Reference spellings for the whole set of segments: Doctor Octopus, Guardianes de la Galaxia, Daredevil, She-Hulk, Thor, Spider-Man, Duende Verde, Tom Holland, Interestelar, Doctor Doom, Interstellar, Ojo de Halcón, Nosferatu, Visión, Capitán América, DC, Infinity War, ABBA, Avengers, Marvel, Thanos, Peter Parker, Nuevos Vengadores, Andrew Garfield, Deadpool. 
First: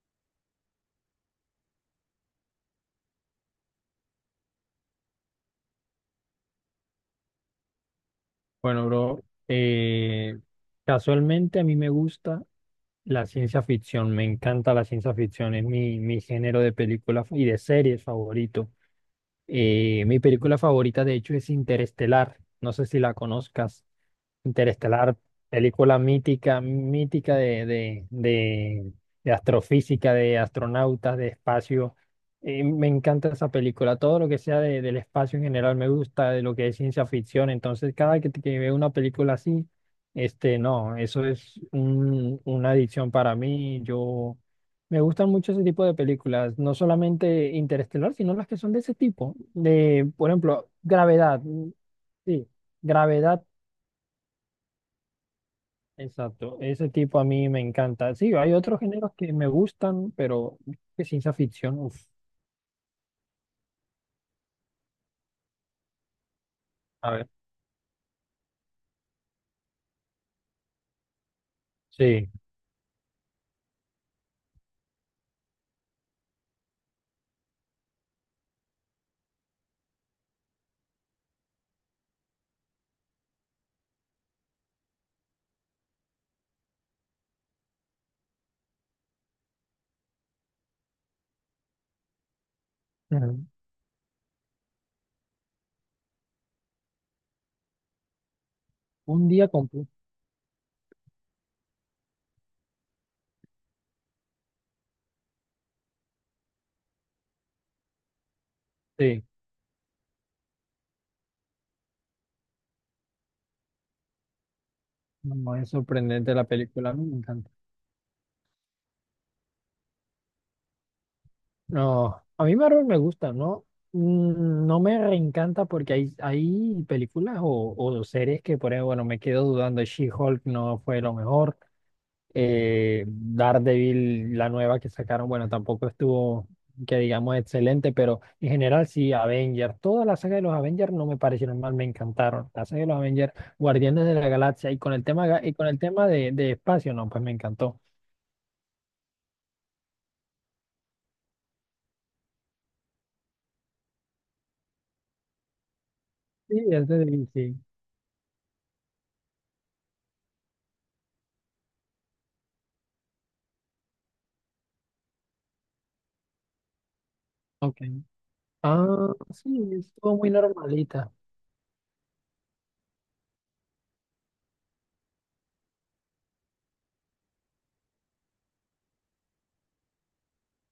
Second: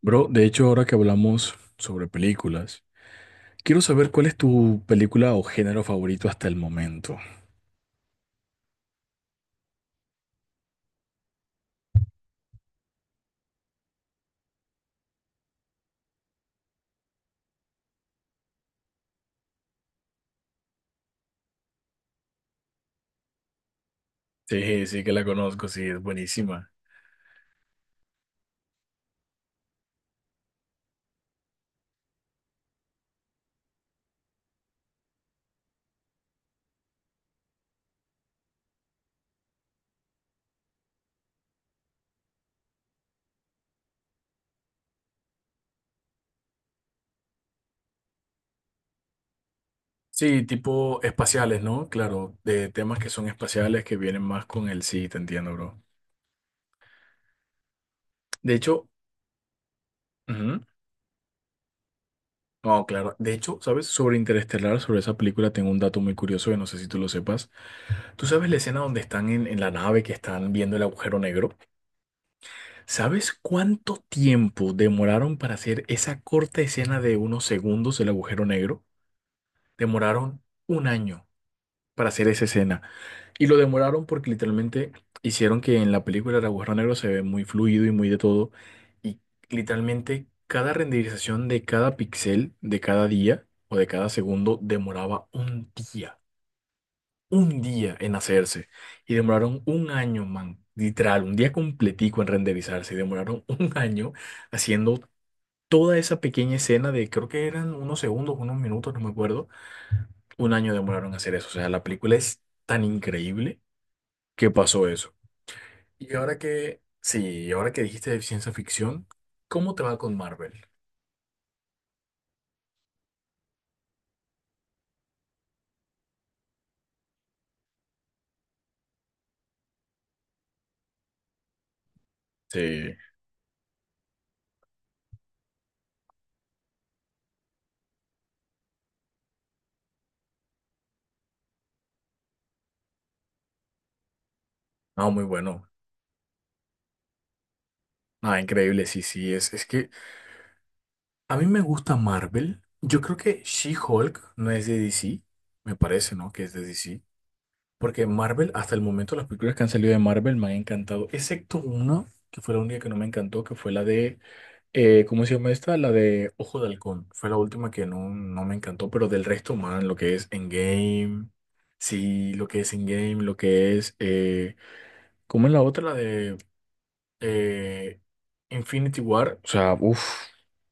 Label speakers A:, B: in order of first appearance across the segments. A: Bro, de hecho, ahora que hablamos sobre películas, quiero saber cuál es tu película o género favorito hasta el momento.
B: Bueno, bro, casualmente a mí me gusta la ciencia ficción, me encanta la ciencia ficción, es mi género de películas y de series favorito. Mi película favorita, de hecho, es Interestelar, no sé si la conozcas.
A: Sí, sí que
B: Interestelar,
A: la conozco, sí,
B: película
A: es
B: mítica,
A: buenísima.
B: mítica de astrofísica, de astronautas, de espacio. Me encanta esa película, todo lo que sea del espacio en general me gusta, de lo que es ciencia ficción, entonces cada que veo una película así, este, no, eso es una adicción para mí, yo me gustan mucho ese tipo de películas, no solamente Interestelar, sino las que son de ese tipo, de, por
A: Sí,
B: ejemplo,
A: tipo
B: Gravedad,
A: espaciales,
B: mm,
A: ¿no? Claro,
B: sí,
A: de temas que son
B: Gravedad,
A: espaciales que vienen más con el sí, te entiendo, bro.
B: exacto, ese tipo a mí me encanta, sí, hay
A: De
B: otros
A: hecho,
B: géneros que me gustan, pero
A: ujú,
B: que ciencia ficción, uf,
A: no, claro. De hecho, ¿sabes? Sobre Interestelar, sobre esa película, tengo un dato muy curioso que no sé si tú lo
B: a ver,
A: sepas. ¿Tú sabes la escena donde están en la nave que están viendo el agujero negro?
B: sí.
A: ¿Sabes cuánto tiempo demoraron para hacer esa corta escena de unos segundos del agujero negro? Demoraron un año para hacer esa escena. Y lo demoraron porque literalmente hicieron que en la película el agujero negro se ve muy fluido y muy de todo. Y literalmente cada renderización de cada pixel, de cada día o de cada segundo, demoraba un día en hacerse y
B: Un día
A: demoraron un
B: completo.
A: año, man, literal, un día completico en renderizarse y demoraron un año haciendo toda esa pequeña escena de creo que eran unos segundos, unos minutos, no me
B: Sí,
A: acuerdo. Un año demoraron en hacer eso, o sea, la película es tan increíble que pasó eso.
B: no, es
A: Y
B: sorprendente
A: ahora
B: la
A: que,
B: película, a mí me
A: sí,
B: encanta.
A: y ahora que dijiste de ciencia ficción, ¿cómo te va con Marvel?
B: No, a mí Marvel me gusta, ¿no? Mm, no me reencanta porque hay películas o series que, por ejemplo, bueno, me quedo dudando. She-Hulk no fue lo mejor.
A: Sí,
B: Daredevil, la nueva que sacaron, bueno, tampoco estuvo, que digamos, excelente, pero en general sí, Avengers. Toda la saga de los Avengers no me parecieron mal, me encantaron. La saga de los Avengers, Guardianes de la Galaxia, y con el
A: no, muy
B: tema, y con
A: bueno.
B: el tema de espacio, no, pues me encantó.
A: Ah, increíble, sí, sí, es que a mí me gusta Marvel. Yo creo que She-Hulk no es de DC. Me parece, ¿no? Que es
B: Sí,
A: de
B: es de
A: DC.
B: DC.
A: Porque Marvel, hasta el momento, las películas que han salido de Marvel me han encantado. Excepto una, que fue la única que no me encantó, que fue la de... ¿Cómo se llama esta? La de Ojo de Halcón. Fue la última
B: Ok.
A: que no, no me encantó. Pero
B: Ah,
A: del
B: sí,
A: resto, man, lo que
B: estuvo
A: es
B: muy normalita.
A: Endgame. Sí, lo que es Endgame, lo que es... ¿cómo es la otra? La de eh, Infinity War, o sea, uff,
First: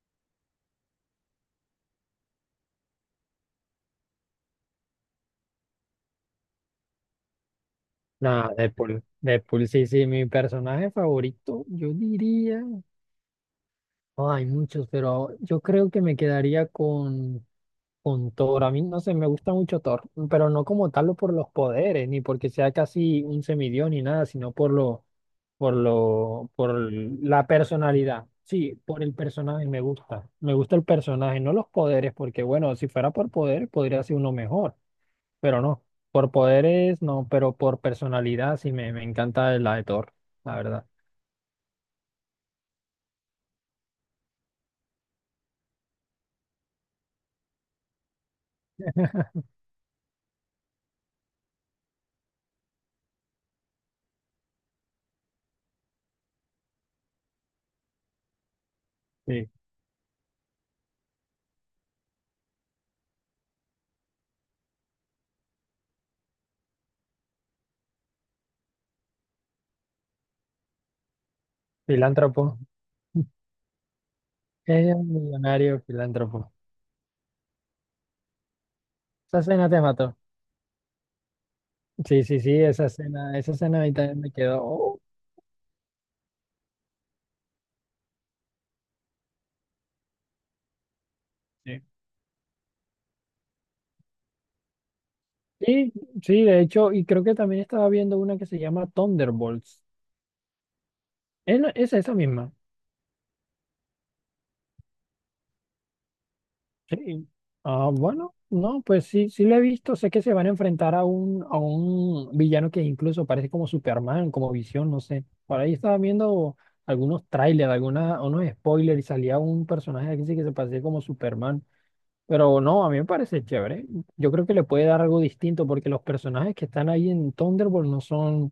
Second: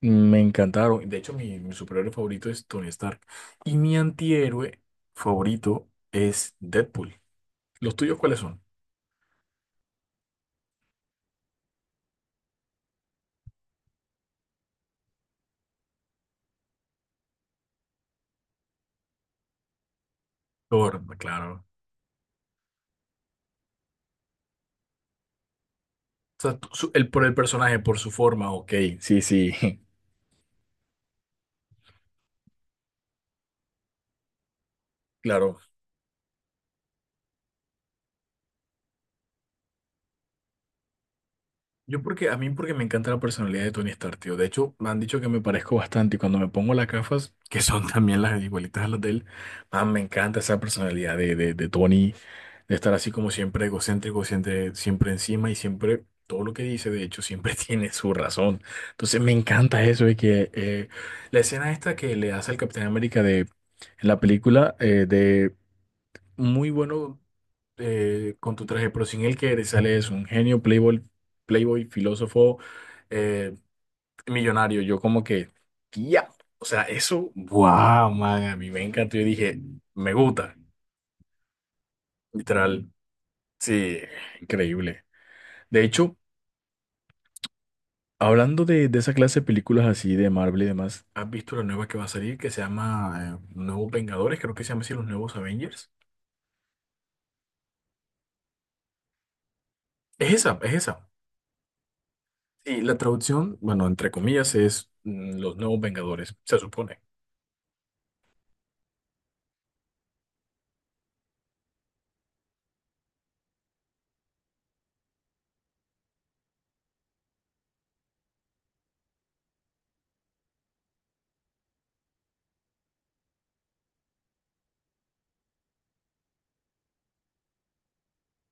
A: me encantaron. De hecho, mi superhéroe favorito es Tony Stark. Y mi antihéroe favorito es Deadpool. ¿Los tuyos cuáles
B: Nada,
A: son?
B: Deadpool. Deadpool, sí, sí, mi personaje favorito, yo diría. Oh, hay muchos, pero yo creo que me quedaría con Thor. A mí, no sé, me gusta mucho Thor, pero no como
A: Thor,
B: tal por los
A: claro.
B: poderes, ni porque sea casi un semidios ni nada, sino por
A: O
B: lo,
A: sea, tú-
B: por
A: su- el, por el
B: la
A: personaje, por su
B: personalidad.
A: forma, ok.
B: Sí, por el
A: Sí, sí,
B: personaje me gusta. Me gusta el personaje, no los poderes, porque bueno, si fuera por poder, podría ser uno mejor.
A: claro.
B: Pero no. Por poderes, no, pero por personalidad sí me encanta la de Thor, la verdad.
A: Yo porque, a mí porque me encanta la personalidad de Tony Stark, tío. De hecho, me han dicho que me parezco bastante y cuando me pongo las gafas, que son también las igualitas a las de él, man, me encanta esa personalidad de Tony. De estar así como siempre egocéntrico, siempre, siempre encima y siempre todo lo que dice, de hecho, siempre tiene su razón. Entonces me
B: Sí,
A: encanta eso de que la escena esta que le hace al Capitán América de en la película de muy bueno con tu traje, pero sin él que eres, sale es un genio, playboy, playboy, filósofo,
B: filántropo.
A: eh, millonario.
B: Ella es
A: Yo
B: un
A: como que,
B: millonario
A: ya,
B: filántropo.
A: o sea, eso, wow, man, a mí me encantó. Yo
B: Esa
A: dije,
B: escena te
A: me
B: mató.
A: gusta,
B: Sí, sí, sí,
A: literal,
B: esa escena a mí
A: sí,
B: también me quedó. Oh.
A: increíble. De hecho, hablando de esa clase de películas así de Marvel y demás, ¿has visto la
B: Sí.
A: nueva que va a salir que se llama Nuevos Vengadores? Creo que se llama así Los Nuevos Avengers.
B: Sí, sí, de hecho, y creo que también estaba viendo una que se llama Thunderbolts.
A: Es esa, es esa.
B: Es, es esa misma.
A: Y la traducción, bueno, entre comillas, es Los Nuevos Vengadores, se supone.
B: Sí. Ah, bueno, no, pues sí, sí lo he visto. Sé que se van a enfrentar a a un villano que incluso parece como Superman, como Visión, no sé. Por ahí estaba viendo algunos trailers, alguna, unos spoilers y salía un personaje aquí sí que se parecía como Superman. Pero no, a mí me parece chévere. Yo creo que le puede dar algo distinto porque los personajes que están ahí en Thunderbolt no son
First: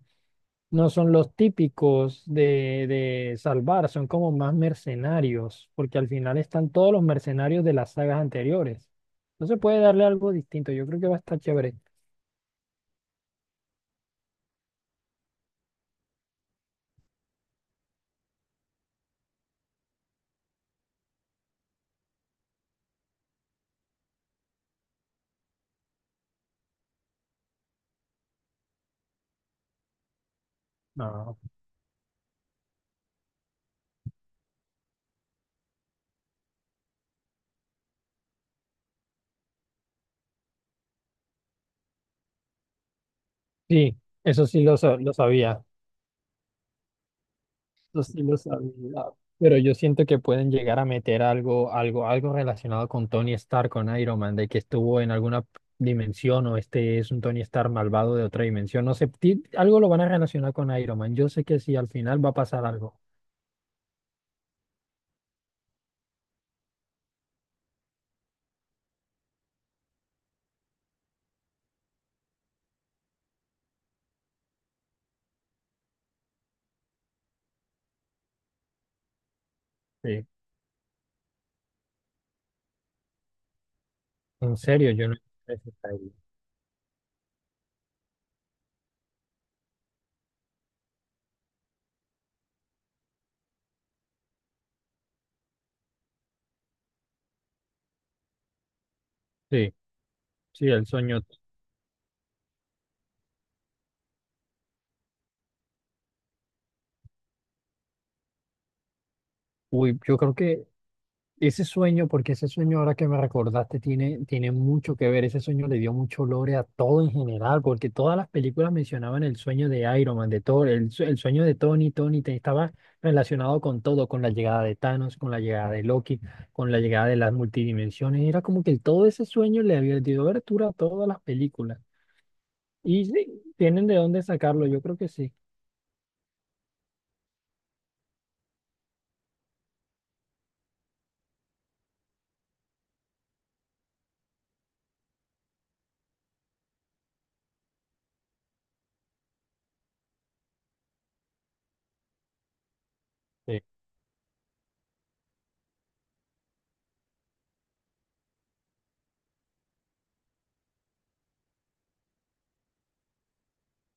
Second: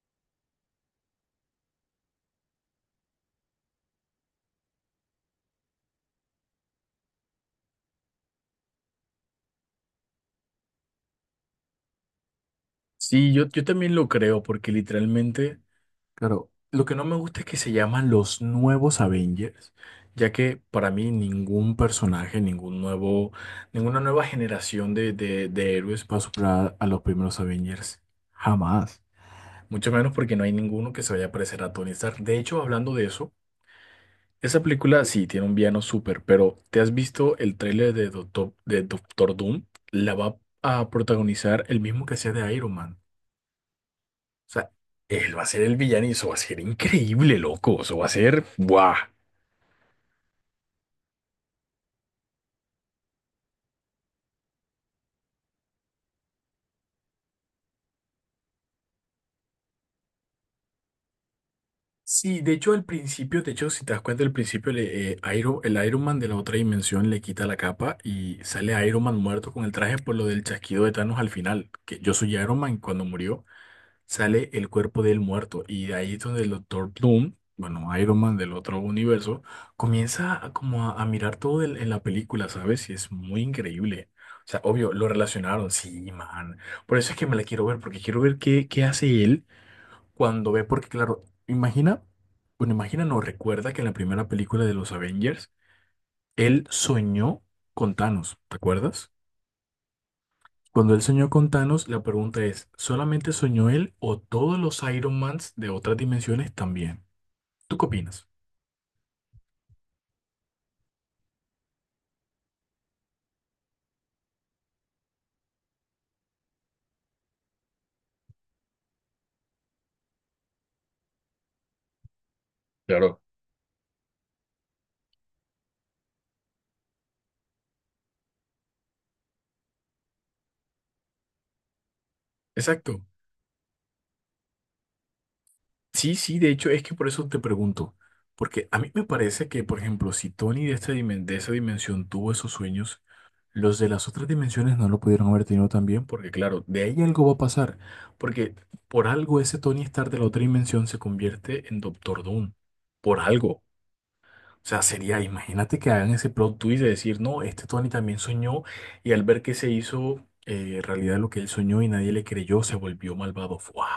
B: no son los típicos de salvar, son como más mercenarios, porque al final están todos los mercenarios de las sagas anteriores. Entonces puede darle algo distinto, yo creo que va a estar chévere.
A: Sí, yo también lo creo, porque literalmente claro, lo que no me gusta es que se llaman los nuevos Avengers, ya que para mí ningún personaje, ningún nuevo, ninguna nueva generación de héroes va a superar a los primeros Avengers. Jamás. Mucho menos porque no hay ninguno que se vaya a
B: No.
A: parecer a Tony Stark. De hecho, hablando de eso, esa película sí tiene un villano súper, pero ¿te has visto el tráiler de Doctor Doom? La va a protagonizar el mismo que hacía de Iron Man.
B: Sí, eso
A: O
B: sí
A: sea,
B: lo, lo
A: él va a ser
B: sabía,
A: el villano y eso va a ser increíble, loco. Eso
B: eso
A: va a
B: sí lo
A: ser,
B: sabía,
A: ¡buah!
B: pero yo siento que pueden llegar a meter algo, algo, algo relacionado con Tony Stark, con Iron Man, de que estuvo en alguna dimensión o este es un Tony Stark malvado de otra dimensión, no sé, algo lo van a relacionar con Iron Man, yo sé que sí, al final va a
A: Sí, de
B: pasar
A: hecho al
B: algo.
A: principio, de hecho si te das cuenta al principio le- Iron, el Iron Man de la otra dimensión le quita la capa y sale Iron Man muerto con el traje por lo del chasquido de Thanos al final, que yo soy Iron Man cuando murió. Sale el cuerpo del muerto y de ahí es donde el Doctor Doom, bueno, Iron Man del otro universo,
B: Sí.
A: comienza a, como a mirar todo el- en la película, ¿sabes? Y es muy increíble. O
B: En
A: sea,
B: serio,
A: obvio, lo
B: yo no he visto
A: relacionaron,
B: ese
A: sí,
B: trailer.
A: man. Por eso es que me la quiero ver, porque quiero ver qué, qué hace él cuando ve, porque claro, imagina, bueno, imagina, no, recuerda que en la primera película de los Avengers, él soñó con Thanos, ¿te acuerdas?
B: Sí, sí, el
A: Cuando él
B: sueño.
A: soñó con Thanos, la pregunta es, ¿solamente soñó él o todos los Iron Mans de otras dimensiones también? ¿Tú qué opinas?
B: Uy, yo creo que ese sueño, porque ese sueño ahora que me recordaste tiene mucho que ver. Ese sueño le dio mucho lore a todo en general, porque todas las películas mencionaban el sueño de Iron Man, de Thor, el, el sueño de Tony, Tony estaba relacionado con todo, con la llegada de Thanos, con la llegada de Loki, con la llegada de las multidimensiones. Era como que todo ese sueño le había dio abertura a todas las películas.
A: Exacto.
B: Y sí, tienen de dónde sacarlo, yo creo que sí.
A: Sí, sí, de hecho es que por eso te pregunto, porque a mí me parece que, por ejemplo, si Tony de, esta dimen- de esa dimensión tuvo esos sueños, los de las otras dimensiones no lo pudieron haber tenido también, porque claro, de ahí algo va a pasar, porque por algo ese Tony Stark de la otra dimensión se convierte en Doctor Doom, por algo. O sea, sería, imagínate que hagan ese plot twist de decir, no, este Tony también soñó y al ver que se hizo realidad lo que él soñó y nadie le creyó, se volvió malvado. ¡Fua!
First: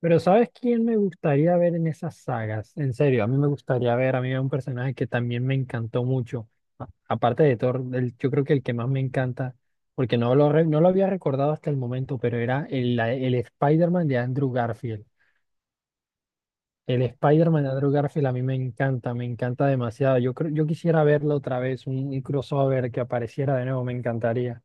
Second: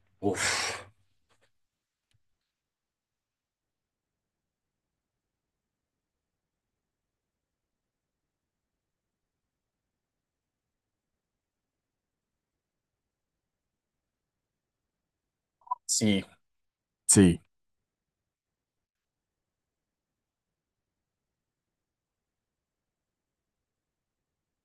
B: Pero ¿sabes quién
A: Uf,
B: me gustaría ver en esas sagas? En serio, a mí me gustaría ver, a mí hay un personaje que también me encantó mucho. Aparte de Thor, yo creo que el que más me encanta, porque no lo, no lo había recordado hasta el momento, pero era el, el Spider-Man de Andrew Garfield.
A: sí,
B: El
A: sí.
B: Spider-Man de Andrew Garfield a mí me encanta demasiado. Yo creo, yo quisiera verlo otra vez, un crossover que apareciera de nuevo, me encantaría.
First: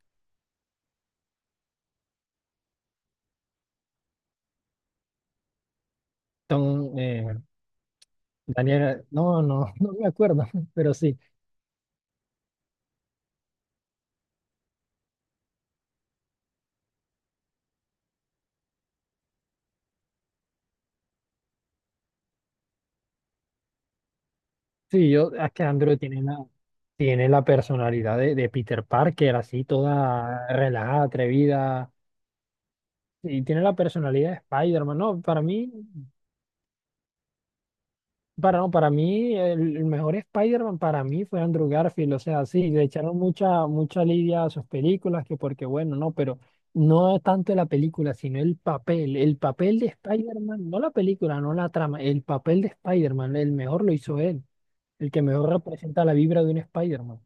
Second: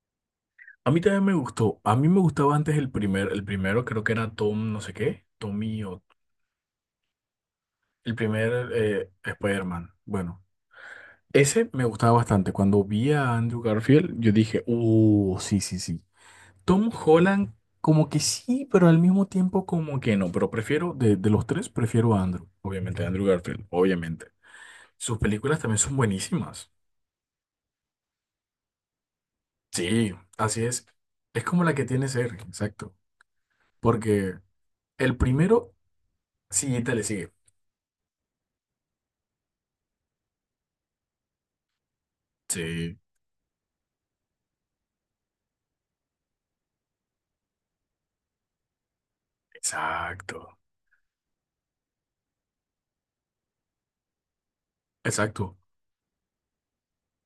A: A mí también me gustó. A mí me gustaba antes el primer, el primero creo que era Tom, no sé qué, Tommy o
B: Tom,
A: el primer
B: Daniel, no, no,
A: Spider-Man.
B: no me
A: Bueno,
B: acuerdo, pero sí.
A: ese me gustaba bastante. Cuando vi a Andrew Garfield, yo dije, sí, sí, sí. Tom Holland, como que sí, pero al mismo tiempo como que no. Pero prefiero, de los tres, prefiero a Andrew. Obviamente, Andrew Garfield, obviamente.
B: Sí,
A: Sus
B: yo, es
A: películas
B: que
A: también son
B: Andrew tiene una,
A: buenísimas.
B: tiene la personalidad de Peter Parker, así
A: Sí,
B: toda
A: así es.
B: relajada,
A: Es como la que
B: atrevida.
A: tiene ser, exacto.
B: Y tiene la personalidad de
A: Porque
B: Spider-Man.
A: el
B: No, para mí,
A: primero, sí, te le sigue.
B: para, no, para mí, el mejor Spider-Man para mí fue Andrew Garfield. O sea, sí, le
A: Sí,
B: echaron mucha, mucha lidia a sus películas, que porque bueno, no, pero no es tanto la película, sino el papel. El papel de
A: exacto.
B: Spider-Man, no la película, no la trama, el papel de Spider-Man, el mejor lo hizo él, el que mejor
A: Exacto.
B: representa la vibra de un Spider-Man.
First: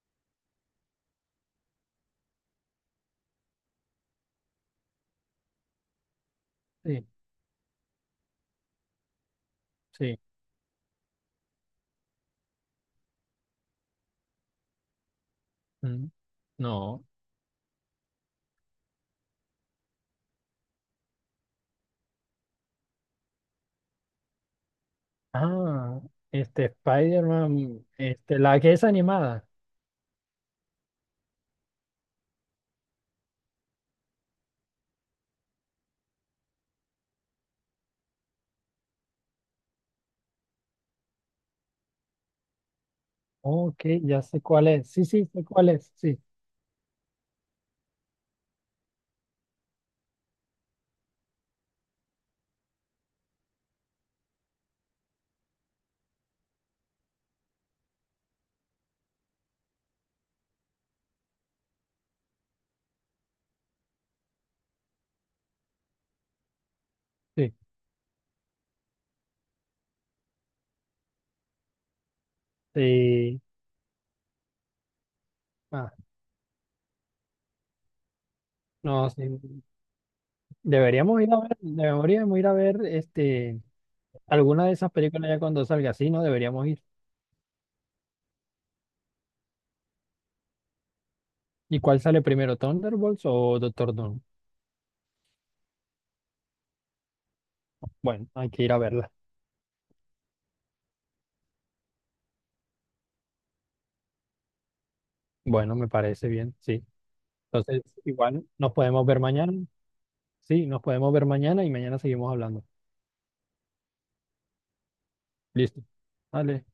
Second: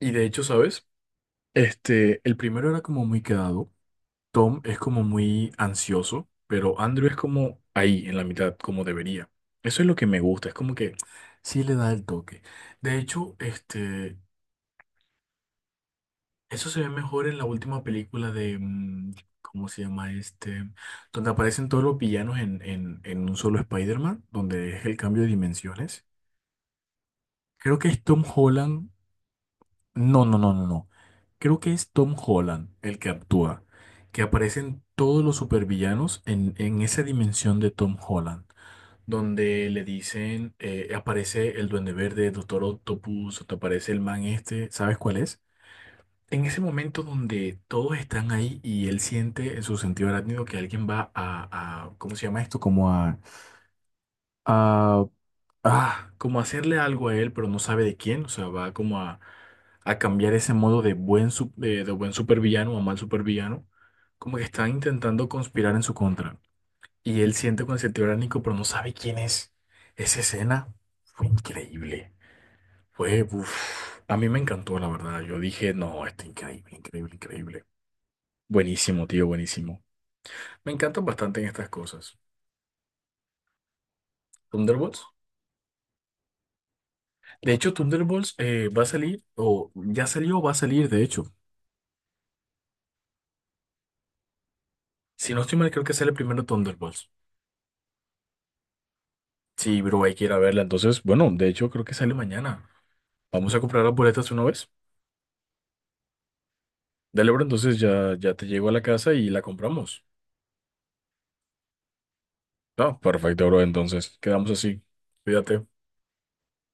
A: Y de hecho, ¿sabes? Este, el primero era como muy quedado. Tom es como muy ansioso, pero
B: Sí,
A: Andrew es como ahí, en la mitad, como debería. Eso es lo que
B: sí.
A: me gusta, es como que sí le da el toque. De hecho, este,
B: Mm.
A: eso se ve
B: No.
A: mejor en la última película de, ¿cómo se llama este? Donde aparecen todos los villanos en un solo Spider-Man, donde es el cambio de
B: Ah,
A: dimensiones.
B: este
A: Creo
B: Spider-Man,
A: que es Tom
B: este, la que es
A: Holland.
B: animada.
A: No, no, no, no, no. Creo que es Tom Holland el que actúa, que aparecen todos los supervillanos en esa dimensión de Tom Holland, donde le dicen, aparece el Duende Verde, Doctor Octopus, o te
B: Ok,
A: aparece el
B: ya
A: man
B: sé cuál
A: este,
B: es.
A: ¿sabes
B: Sí,
A: cuál
B: sí,
A: es?
B: sé cuál es. Sí,
A: En ese momento donde todos están ahí y él siente en su sentido arácnido que alguien va a- ¿cómo se llama esto? Como a ah, como hacerle algo a él, pero no sabe de quién, o sea, va como a cambiar ese modo de buen, su- de buen supervillano a mal supervillano, como que están intentando conspirar en su contra. Y él
B: sí,
A: siente con ese tiránico, pero no sabe quién es. Esa escena fue increíble. Fue,
B: sí.
A: uff, a mí me encantó, la verdad. Yo dije,
B: Ah,
A: no, está increíble, increíble, increíble. Buenísimo,
B: no, sí.
A: tío, buenísimo. Me encantan
B: Deberíamos ir a
A: bastante en
B: ver,
A: estas cosas.
B: deberíamos ir a ver este, alguna de esas
A: Thunderbolts.
B: películas ya cuando salga. Sí, no, deberíamos ir.
A: De hecho, Thunderbolts va a salir, o ya salió, va a salir, de hecho.
B: ¿Y cuál sale primero, Thunderbolts o Doctor Doom?
A: Si no estoy mal, creo que sale primero Thunderbolts.
B: Bueno, hay que ir a verla.
A: Sí, bro, hay que ir a verla. Entonces, bueno, de hecho, creo que sale mañana. Vamos a comprar las boletas una vez.
B: Bueno, me parece bien, sí.
A: Dale, bro, entonces
B: Entonces,
A: ya, ya
B: igual
A: te llego a
B: nos
A: la
B: podemos
A: casa
B: ver
A: y la
B: mañana.
A: compramos.
B: Sí, nos podemos ver mañana y mañana seguimos hablando.
A: Ah, perfecto, bro. Entonces, quedamos así. Cuídate.
B: Listo. Vale.